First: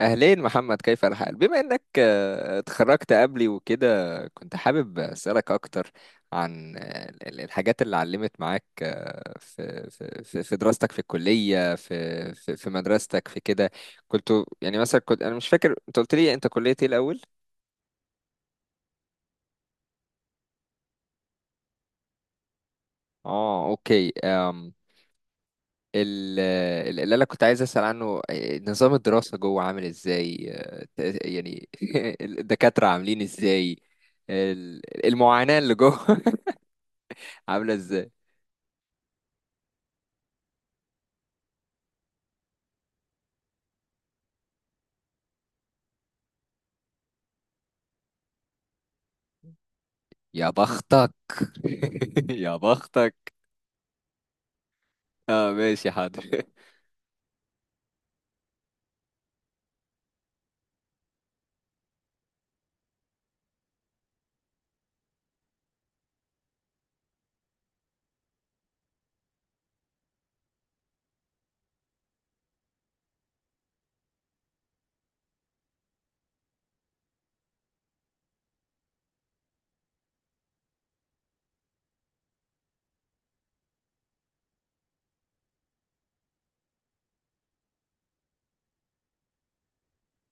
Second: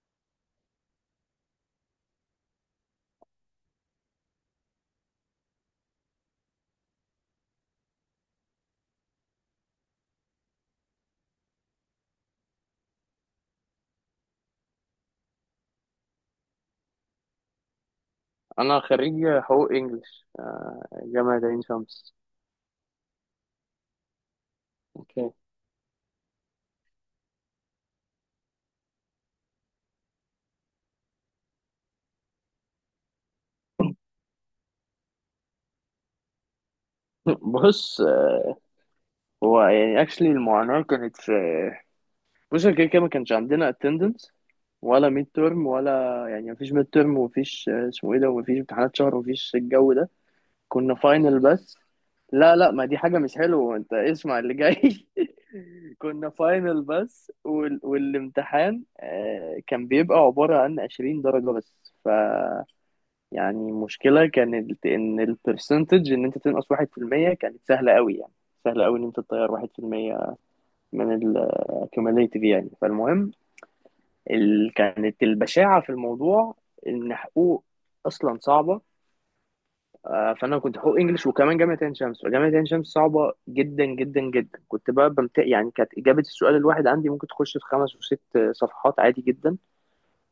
أهلين محمد، كيف الحال؟ بما إنك اتخرجت قبلي وكده كنت حابب أسألك أكتر عن الحاجات اللي علمت معاك في دراستك في الكلية، في مدرستك في كده. كنت يعني مثلا، كنت أنا مش فاكر أنت قلت لي أنت كلية إيه الأول؟ انا خريج حقوق انجلش، جامعة عين شمس. آه أوكي. اوكي. ال- اللي أنا كنت عايز أسأل عنه، نظام الدراسة جوه عامل إزاي؟ يعني الدكاترة عاملين إزاي؟ المعاناة اللي جوه عاملة بص، ازاي؟ هو يعني اكشلي المعاناة كانت في. بص، كده كده ما كانش عندنا اتندنس ولا ميد ترم ولا. يعني مفيش ميد ترم ومفيش اسمه ايه ده ومفيش امتحانات شهر ومفيش الجو ده. يا كنا بختك فاينل بس. يا لا لا، ما دي حاجة بختك. مش حلوة، انت اسمع اللي جاي. اه ماشي كنا حاضر. فاينل بس والامتحان كان بيبقى عبارة عن 20 درجة بس. يعني المشكلة كانت إن البرسنتج، إن أنت تنقص 1% كانت سهلة أوي، يعني سهلة أوي إن أنت تطير 1% من ال cumulative يعني. فالمهم، كانت البشاعة في الموضوع إن حقوق أصلا صعبة. فأنا كنت حقوق إنجلش وكمان جامعة عين شمس، فجامعة عين شمس صعبة جدا جدا جدا. كنت بقى يعني كانت إجابة السؤال الواحد عندي ممكن تخش في خمس وست صفحات عادي جدا.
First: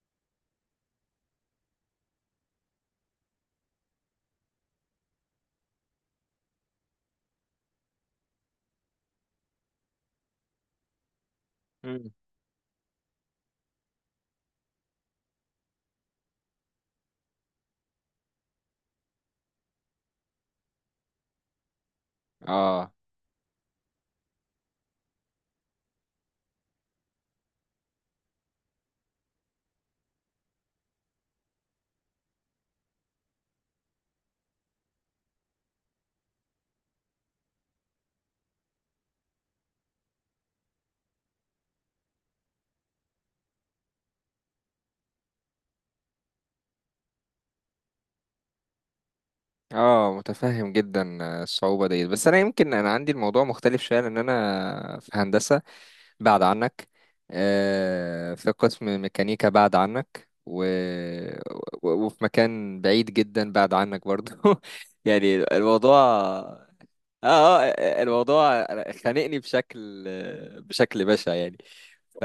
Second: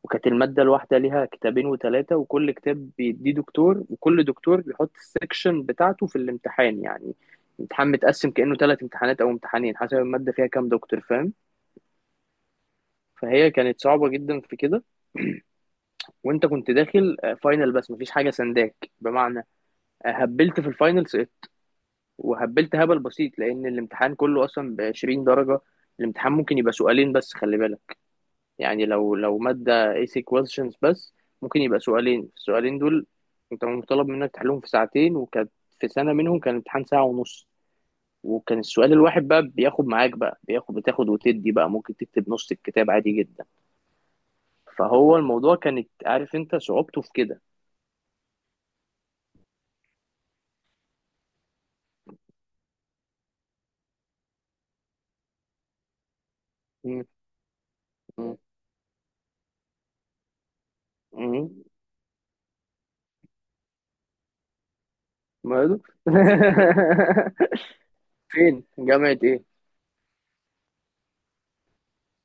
وكانت المادة الواحدة ليها كتابين وتلاتة، وكل كتاب بيديه دكتور، وكل دكتور بيحط السكشن بتاعته في الامتحان. يعني الامتحان متقسم كأنه تلات امتحانات أو امتحانين حسب المادة فيها كام دكتور، فاهم؟ مم. فهي كانت صعبة جدا في كده. وانت كنت داخل فاينل بس، مفيش حاجة سنداك بمعنى. هبلت في الفاينل، سقطت وهبلت اه هبل بسيط لأن الامتحان كله أصلا بـ20 درجة. الامتحان ممكن يبقى سؤالين بس، خلي بالك. يعني لو مادة AC questions بس، ممكن يبقى سؤالين، السؤالين دول انت مطالب منك تحلهم في ساعتين. وكانت في سنة منهم كان الامتحان ساعة ونص، وكان السؤال الواحد بقى بياخد معاك، بقى بياخد بتاخد وتدي بقى، ممكن تكتب نص الكتاب عادي جدا. فهو الموضوع كانت عارف انت صعوبته في كده. اه، متفهم جدا الصعوبة ديت، بس انا يمكن انا عندي الموضوع مختلف شوية، لان انا في هندسة بعد عنك، م- م- في قسم ميكانيكا بعد عنك، و... م- و- وفي مكان بعيد جدا بعد عنك برضو يعني ماله؟ الموضوع اه اه، فين، الموضوع جامعة خانقني ايه؟ بشكل بشع يعني. ف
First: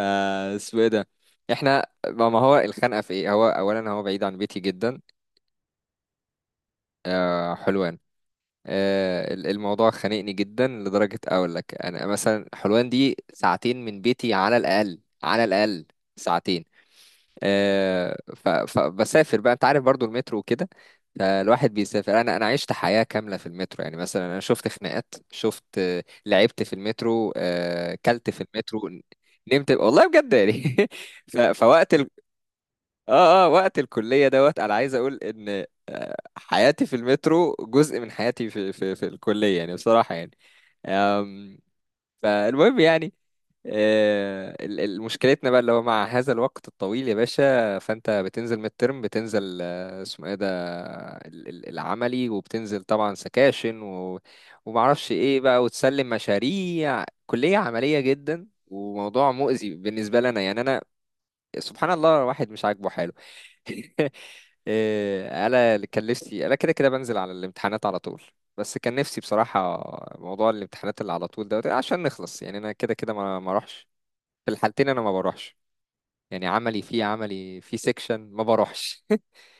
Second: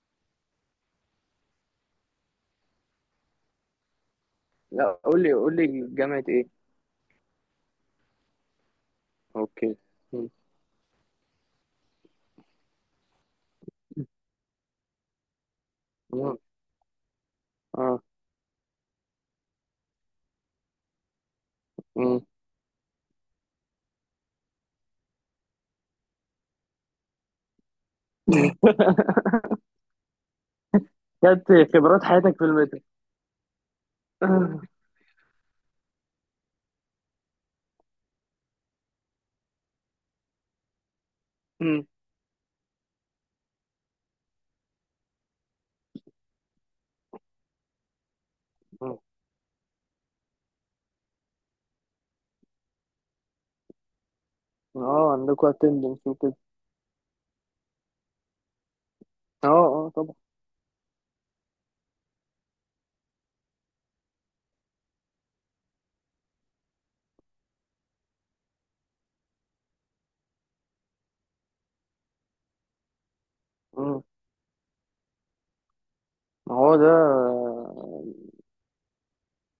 اسمه ايه ده، احنا ما ما هو الخنقه في ايه؟ هو اولا هو بعيد عن بيتي لا، جدا. قول لي قول لي جامعة ايه. آه حلوان. اوكي. الموضوع م- خانقني جدا، لدرجة أقول لك أنا مثلا حلوان دي ساعتين من بيتي، على الأقل على الأقل م- ساعتين. اه. فبسافر بقى، أنت عارف برضو المترو وكده. فالواحد بيسافر، م. أنا عشت حياة كاملة في المترو. يعني مثلا أنا شفت خناقات، شفت لعبت في المترو، كلت في المترو، نمت والله بجد يعني كانت فوقت خبرات ال... حياتك في المتر. اه اه، وقت الكلية دوت، أنا عايز أقول إن حياتي في المترو جزء من حياتي في الكلية يعني، بصراحة يعني. أم، مم. فالمهم يعني، مشكلتنا بقى اللي هو مع هذا الوقت الطويل يا باشا، فانت بتنزل ميد مم. ترم، بتنزل اسمه ايه ده، العملي، وبتنزل طبعا سكاشن و... ومعرفش اه، ايه عندكوا بقى، اتندنس وتسلم وكده. مشاريع، كلية عملية جدا، وموضوع اه مؤذي اه، طبعا. بالنسبة لنا يعني. انا سبحان الله الواحد مش عاجبه حاله إيه، انا اللي كان نفسي، انا كده كده بنزل على الامتحانات على طول، بس كان نفسي بصراحة موضوع الامتحانات اللي على طول ده، عشان نخلص يعني. انا كده كده ما اروحش. مم. في الحالتين انا ما بروحش، يعني ما هو عملي ده. في عملي في سيكشن ما بروحش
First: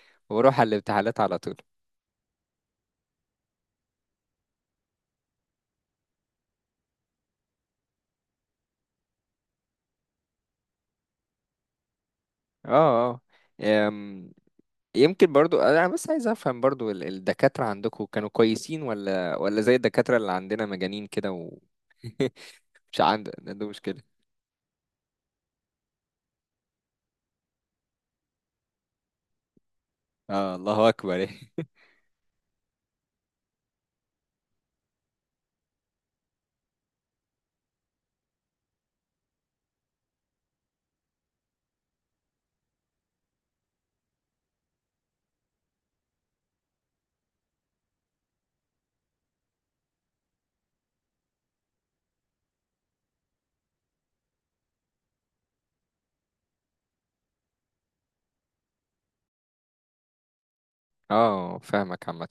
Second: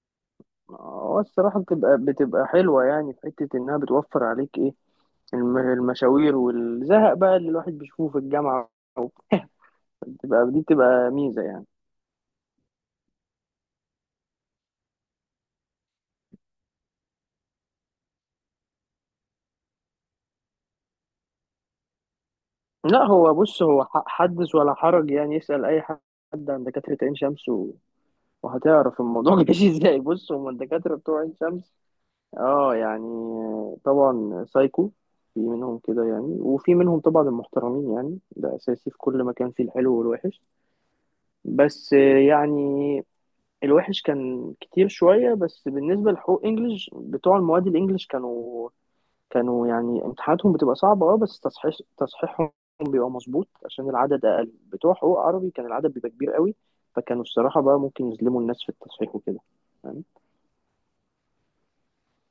بروح على الامتحانات هو على طول. الصراحة بتبقى حلوة، يعني في حتة إنها بتوفر عليك إيه، المشاوير والزهق بقى اللي الواحد بيشوفه في الجامعة وبتاع. بتبقى دي بتبقى ميزة يعني. اه اه. أم، يمكن برضو انا بس عايز افهم برضو الدكاترة عندكم كانوا كويسين، ولا زي الدكاترة اللي عندنا مجانين كده و... مش لا، عند، هو بص، عنده هو مشكلة. حدث ولا حرج. يعني يسأل أي حد عن دكاترة عين شمس و- وهتعرف الموضوع. ماشي، إزاي؟ بص، هما اه الله الدكاترة بتوع اكبر عين شمس، اه يعني طبعا سايكو، في منهم كده يعني، وفي منهم طبعا المحترمين. يعني ده اساسي في كل مكان فيه الحلو والوحش. بس يعني الوحش كان كتير شوية. بس بالنسبة لحقوق انجلش، بتوع المواد الانجليش كانوا يعني امتحاناتهم بتبقى صعبة اه، بس تصحيح تصحيحهم بيبقى مظبوط عشان العدد اقل. بتوع حقوق عربي كان العدد بيبقى كبير قوي، فكانوا الصراحة بقى ممكن يظلموا الناس في التصحيح وكده يعني. اه فاهمك عامة.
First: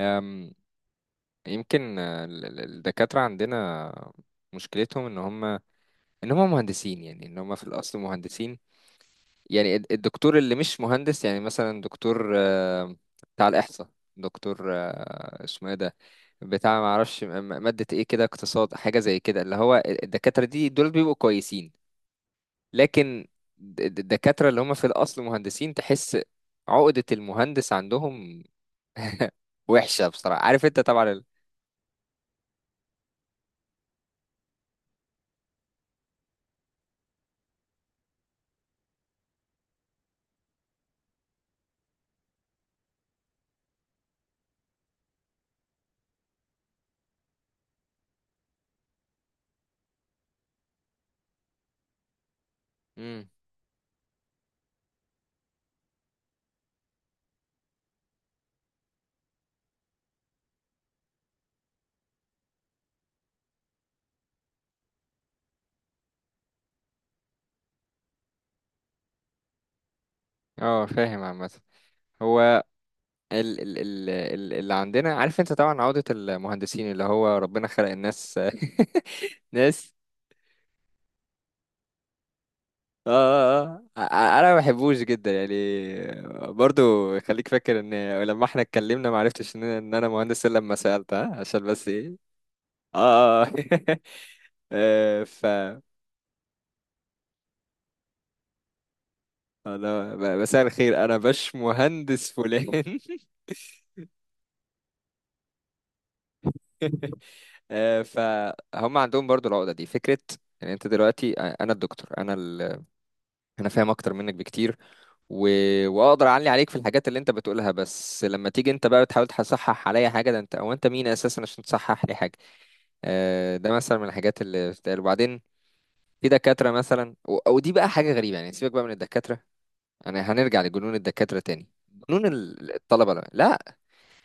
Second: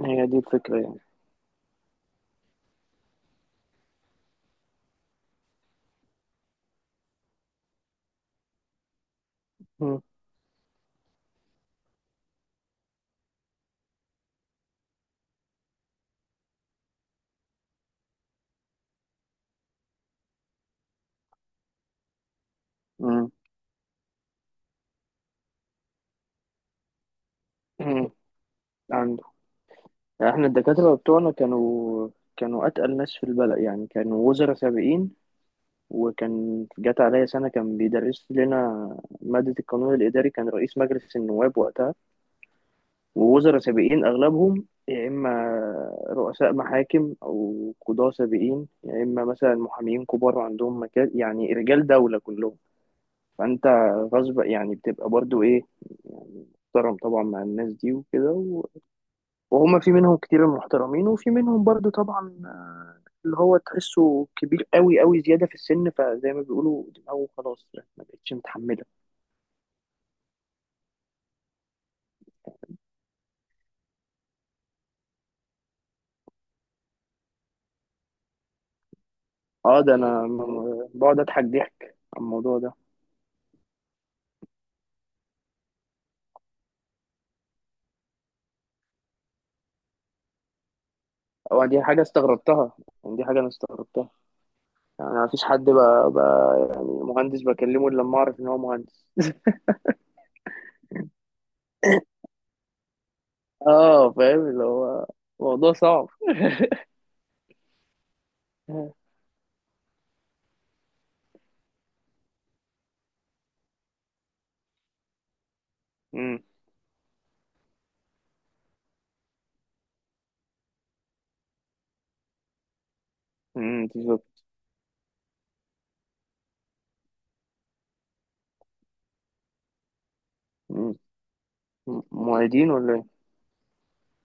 هي دي الفكرة يعني. يمكن الدكاترة عندنا مشكلتهم ان هم مهندسين، يعني ان هم في الاصل مهندسين. يعني مم. الدكتور اللي مش مهندس، يعني مثلا دكتور بتاع الاحصاء، دكتور اسمه ايه ده، بتاع ما اعرفش مادة ايه كده، اقتصاد حاجة زي كده، اللي هو الدكاترة دي دول بيبقوا كويسين. لكن مم. الدكاترة اللي هم في الاصل مهندسين، تحس عقدة المهندس عندهم مم. وحشة يعني بصراحة، احنا عارف انت الدكاترة طبعا. بتوعنا كانوا أتقل ناس في البلد. يعني كانوا وزراء سابقين، وكان جات عليا سنة كان بيدرس لنا مادة القانون الإداري كان رئيس مجلس النواب وقتها. ووزراء سابقين أغلبهم، يا إما رؤساء محاكم أو قضاة سابقين، يا إما مثلا محامين كبار عندهم مكان، يعني رجال دولة كلهم. امم. فأنت غصب يعني بتبقى برضو إيه، يعني محترم طبعا مع الناس دي وكده. وهما في منهم كتير محترمين، وفي منهم برضو طبعا اللي هو تحسه كبير قوي قوي زيادة في السن، فزي ما بيقولوا دماغه خلاص ما بقتش متحملة. اه فاهم عامة. هو اللي عندنا عارف انت طبعا، عقدة المهندسين، اللي هو ربنا خلق الناس اه، ناس. ده انا بقعد اضحك ضحك على الموضوع ده. اه اه اه، انا ما بحبوش جدا يعني، برضو. خليك فاكر ان لما احنا اتكلمنا ما عرفتش ان انا مهندس، الا لما سألت، ها؟ عشان او دي بس حاجة ايه، استغربتها، يعني دي حاجة اه اه انا استغربتها. يعني آه، ما فيش ف حد بقى يعني مهندس بكلمه الا لما اعرف ان هو مهندس. انا مساء الخير، انا باش مهندس فلان اه، فاهم، اللي هو موضوع صعب. فهم عندهم برضو العقدة دي، فكرة ان انت دلوقتي، انا الدكتور، انا ال... انا فاهم اكتر منك بكتير، و... واقدر امم، اعلي عليك في الحاجات اللي انت بتقولها. بس لما تيجي انت بقى بتحاول تصحح عليا حاجة، ده انت او انت مين اساسا عشان تصحح لي حاجة؟ ده امم، مثلا من الحاجات بالظبط. اللي بتتقال. وبعدين في دكاترة مثلا، و... ودي بقى حاجة غريبة يعني، سيبك بقى من الدكاترة، انا هنرجع لجنون مم. الدكاترة تاني، جنون معيدين ولا ايه؟ الطلبة. لا لا،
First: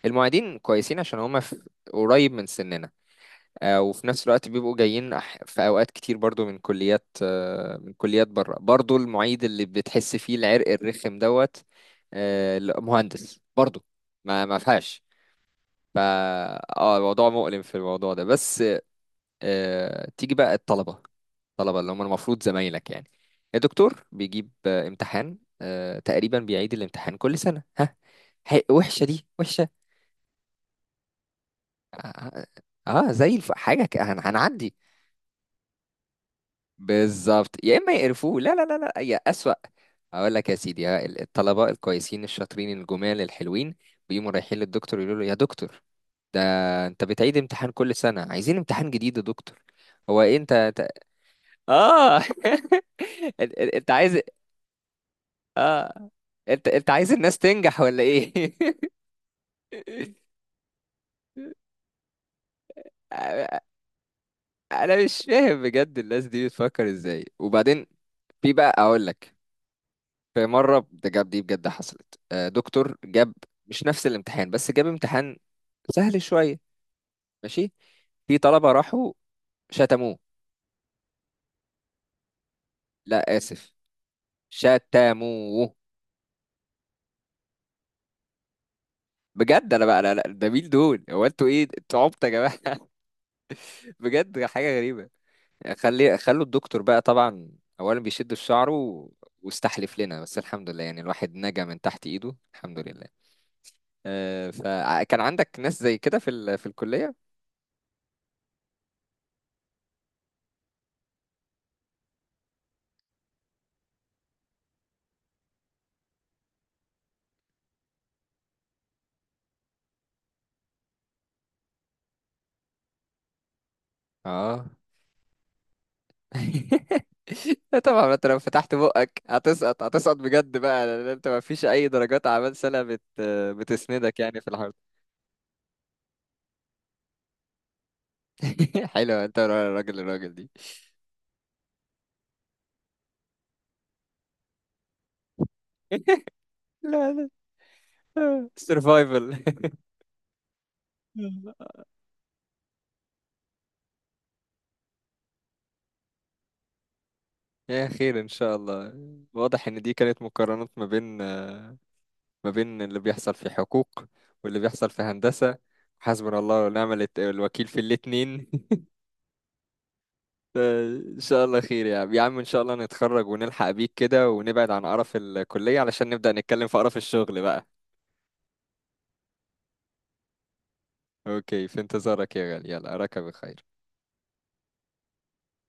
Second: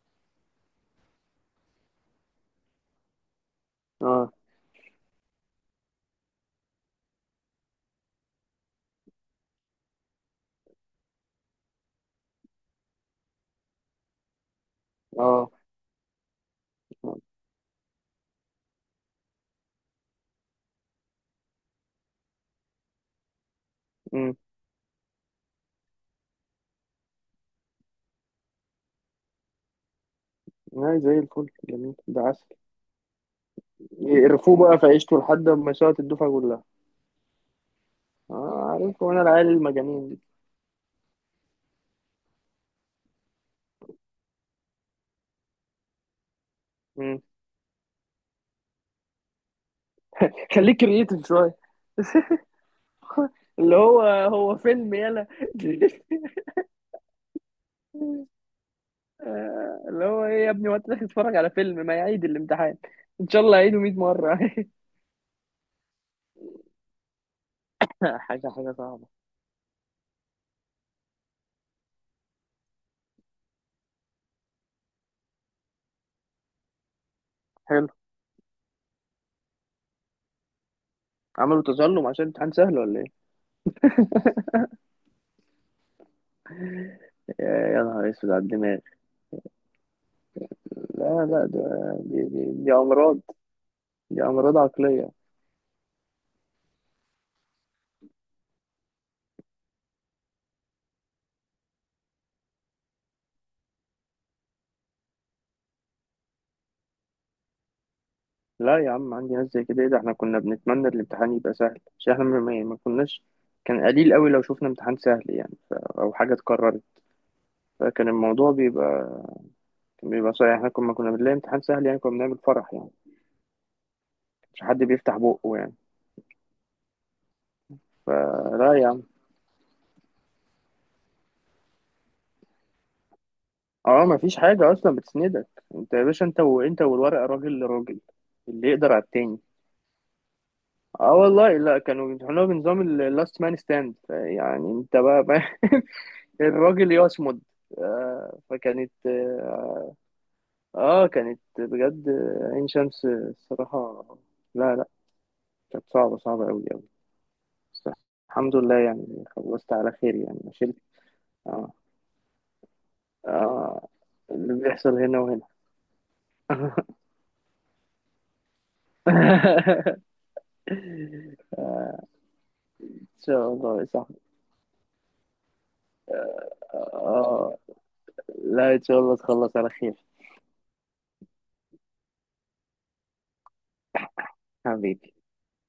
المعيدين كويسين عشان هم في... قريب من سننا، وفي نفس اه الوقت بيبقوا جايين في اوقات كتير برضو من كليات، من كليات بره برضو. المعيد اللي بتحس فيه العرق الرخم دوت، لا، مهندس برضو، ما فيهاش. اه، ف اه الموضوع مؤلم في الموضوع ده. بس تيجي بقى الطلبه، الطلبه اللي هم المفروض زمايلك يعني، الدكتور بيجيب امتحان، تقريبا بيعيد الامتحان كل سنه، ها؟ وحشه دي، وحشه. لا زي الفل، جميل، اه ده عسل. آه، آه، زي الف... حاجه ك- هن- يقرفوه هنعدي. بقى في عيشته لحد ما يسقط الدفعة كلها. بالظبط. يا اما يقرفوه، لا لا اه لا لا، عارف، يا وانا العيال اسوأ. المجانين دي. اقول لك يا سيدي، ها، الطلبه الكويسين الشاطرين الجمال الحلوين، بيقوموا رايحين للدكتور يقولوا له: يا دكتور ده، انت مم. بتعيد امتحان كل سنه، عايزين امتحان جديد يا دكتور. هو إيه، خليك كرييتيف شوية. اه انت اللي أنت هو عايز، هو فيلم يلا. اه، انت عايز الناس تنجح ولا ايه؟ اللي هو ايه يا ابني، وقت داخل تتفرج على فيلم؟ ما يعيد الامتحان ان شاء الله يعيده 100 مرة. انا مش فاهم بجد الناس دي بتفكر ازاي. وبعدين حاجة في بقى حاجة اقول صعبة. لك، في مرة بجد، دي بجد حصلت، دكتور جاب مش نفس الامتحان، بس جاب امتحان سهل شوية، ماشي. حلو. في طلبة راحوا شتموه. عملوا تظلم عشان امتحان سهل ولا ايه؟ لا آسف، شتموه يا يا نهار اسود على الدماغ. بجد. انا بقى لا لا، ده مين دول؟ هو لا لا، انتوا ايه، ده- انتوا عبط دي يا دي, دي جماعة؟ امراض، دي بجد امراض حاجة غريبة. عقلية. خلوا الدكتور بقى طبعا اولا بيشد في شعره، واستحلف لنا، بس الحمد لله يعني الواحد نجا من تحت ايده، الحمد لله. فكان عندك ناس زي كده في ال... في الكلية؟ لا يا عم عندي ناس زي كده، ايه ده، احنا كنا بنتمنى الامتحان يبقى سهل عشان احنا ما كناش. كان قليل قوي لو شفنا امتحان سهل يعني، او حاجه اتكررت. فكان الموضوع بيبقى، كان بيبقى صعب. احنا كنا بنلاقي امتحان سهل يعني كنا بنعمل فرح، يعني مش اه حد بيفتح بقه يعني. طبعا ما انت لو فلا فتحت يا عم، بقك هتسقط، هتسقط بجد بقى، لان انت ما فيش اي درجات اعمال سنه بت... اه ما بتسندك فيش يعني في حاجه الحرب اصلا بتسندك. انت يا باشا، انت وانت والورقه، راجل لراجل، اللي يقدر على حلو، انت التاني. راجل الراجل دي اه والله، لا كانوا بيمتحنوها بنظام اللاست مان ستاند، يعني انت بقى الراجل لا لا، يصمد. آه، فكانت سيرفايفل آه، اه، كانت بجد عين شمس الصراحة، لا لا، كانت صعبة صعبة أوي أوي. يا بس خير ان شاء الحمد لله الله. يعني واضح خلصت ان على دي خير، كانت يعني ما مقارنات شلت. ما بين اه ما بين اللي بيحصل في اه، حقوق اللي واللي بيحصل بيحصل في هنا وهنا. هندسة. حسبنا الله ونعم الوكيل في الاتنين ان شاء الله خير يا عم، يا عم ان شاء الله إن نتخرج شاء ونلحق الله يا بيك صاحبي. كده ونبعد عن قرف الكلية علشان نبدأ نتكلم في قرف الشغل اه، بقى. لا إن شاء الله تخلص على خير، اوكي، في انتظارك يا غالي، يلا اراك بخير. حبيبي.